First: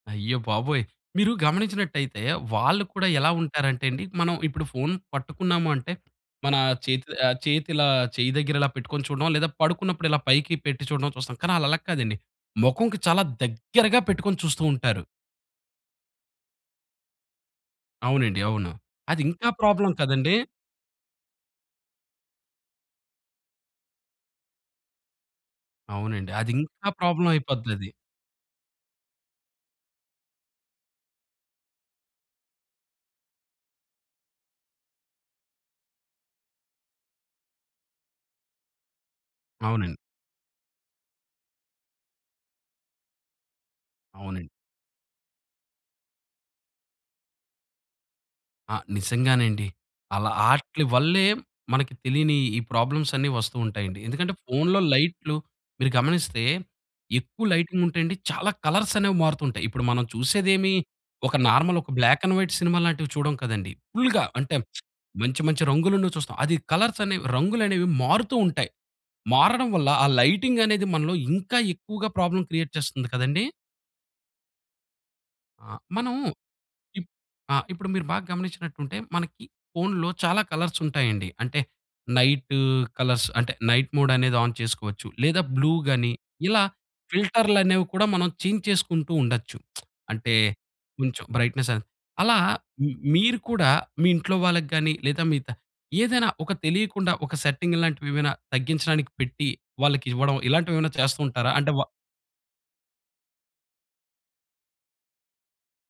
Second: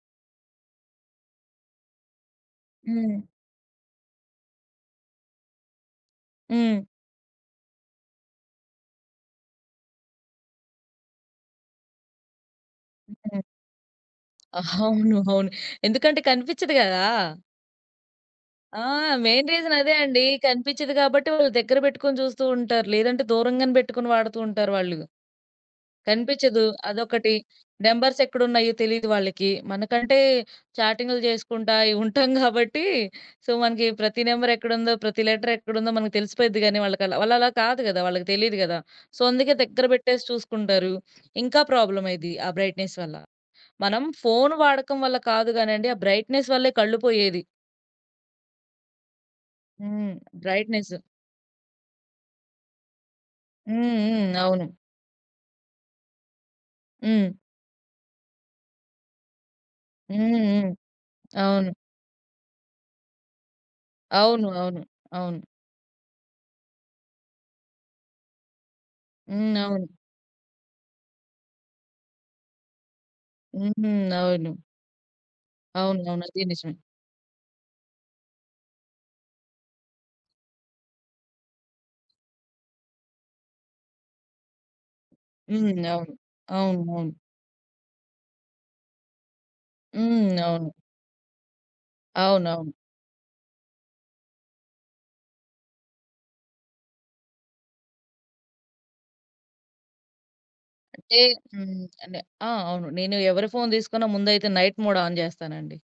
అయ్య బాబోయ్! మీరు గమనించినట్టయితే వాళ్ళు కూడా హ్మ్. ఎలా ఉంటారంటేండి. మనం ఇప్పుడు ఫోను పట్టుకున్నాము అంటే, మన హ్మ్. చేతి చేతిలా చెయ్యి దగ్గర ఇలా పెట్టుకొని చూడడం లేదా పడుకున్నప్పుడు ఇలా పైకి పెట్టి చూడడం చూస్తాం. కానీ ఆళ్ళలా కాదండి. మొఖంకి చాలా హ్మ్. దగ్గరగా పెట్టుకొని చూస్తూ ఉంటారు. అవును. అవును. ఎందుకంటే కనిపించదు గదా! అవునండి, అవును. ఆ! అది మెయిన్ ఇంకా రీజన్ అదే ప్రాబ్లమ్ అండి. కదండీ! కనిపించదు గాబట్టి వాళ్ళు దగ్గర పెట్టుకొని చూస్తూంటారు. లేదంటే దూరంగానే పెట్టుకొని వాడుతూంటారు వాళ్ళు. అవునండి. అది కనిపించదు. ఇంకా ప్రాబ్లమ్ అదొకటి అయిపోతదది. నంబర్స్ ఎక్కడ ఉన్నాయో తెలీదు వాళ్ళకి. మనకంటే చాటింగ్లు చేసుకుంటా ఉంటాం. కాబట్టి సో మనకి ప్రతి నెంబర్ ఎక్కడుందో, ప్రతి లెటర్ ఎక్కడుందో, మనకి తెలిసిపోయిద్ది కానీ వాళ్ళకలా వాళ్ళలా కాదు గదా, వాళ్ళకి తెలీదు గదా. సో అందుకే దగ్గర అవునండి. పెట్టేసి చూసుకుంటారు. ఇంకా ప్రాబ్లమ్ అయ్యిద్ది ఆ బ్రైట్‌నెస్ వల్ల. మనం అవునండి. ఫోను వాడకం వల్ల కాదు గానిండి, ఆ బ్రైట్‌నెస్ వల్లే కళ్ళు పోయేది. ఆ! నిజంగానండి. హ్మ్. అలా ఆట్లి బ్రైట్‌నెస్. వల్లే మనకు తెలీని ఈ ప్రాబ్లమ్స్ అన్నీ వస్తూ హ్మ్, ఉంటాయండి. ఎందుకంటే హ్మ్. అవును. ఫోనులో లైట్లు మీరు గమనిస్తే హ్మ్. ఎక్కువ లైటింగ్ ఉంటే అండి. చాలా కలర్స్ అనేవి మారుతూంటాయి. ఇప్పుడు మనం హ్మ్, హ్మ్. చూసేదేమి ఒక అవును. నార్మల్ ఒక బ్లాక్ అండ్ వైట్ సినిమా లాంటివి చూడం కదండీ. ఫుల్‌గా అవును. అంటే, అవును. అవును. మంచి మంచి రంగులున్నవి చూస్తాం. అది కలర్స్ అనేవి రంగులనేవి మారుతూ ఉంటాయి. హ్మ్, మారడం అవును. వల్ల ఆ లైటింగ్ అనేది మనలో ఇంకా ఎక్కువగా ప్రాబ్లమ్ క్రియేట్ చేస్తుంది కదండీ. హుహు. అవును. ఆ! మనం అవునవును. అది నిజమే. ఇప్ ఆ! ఇప్పుడు మీరు బాగా గమనించినట్టుంటే మనకి ఫోనులో చాలా కలర్స్ ఉంటాయండి. అంటే నైట్, కలర్స్ అంటే నైట్ మోడనేది ఆన్ చేసుకోవచ్చు. లేదా బ్లూ హ్మ్, గానీ అవును. ఇలా అవునవును. ఫిల్టర్లనేవి కూడా మనం చేంజ్ చేసుకుంటూ ఉండొచ్చు. అంటే హ్మ్, అవును. కొంచెం బ్రైట్‌నెస్ అది. అలా అవునవును. మీరు కూడా మీ ఇంట్లో వాళ్ళకి గానీ లేదా మీ ద ఏదైనా ఒక తెలీకుండా ఒక సెట్టింగ్ ఇలాంటివేమైనా తగ్గించడానికి పెట్టి వాళ్ళకివ్వడం ఇలాంటివేమైనా అంటే చేస్తుంటారా? అంటే వ హ్మ్, అంటే ఆ! అవును. నేనెవరి ఫోను తీసుకున్న ముందైతే నైట్ మోడ్ ఆన్ చేస్తానండి.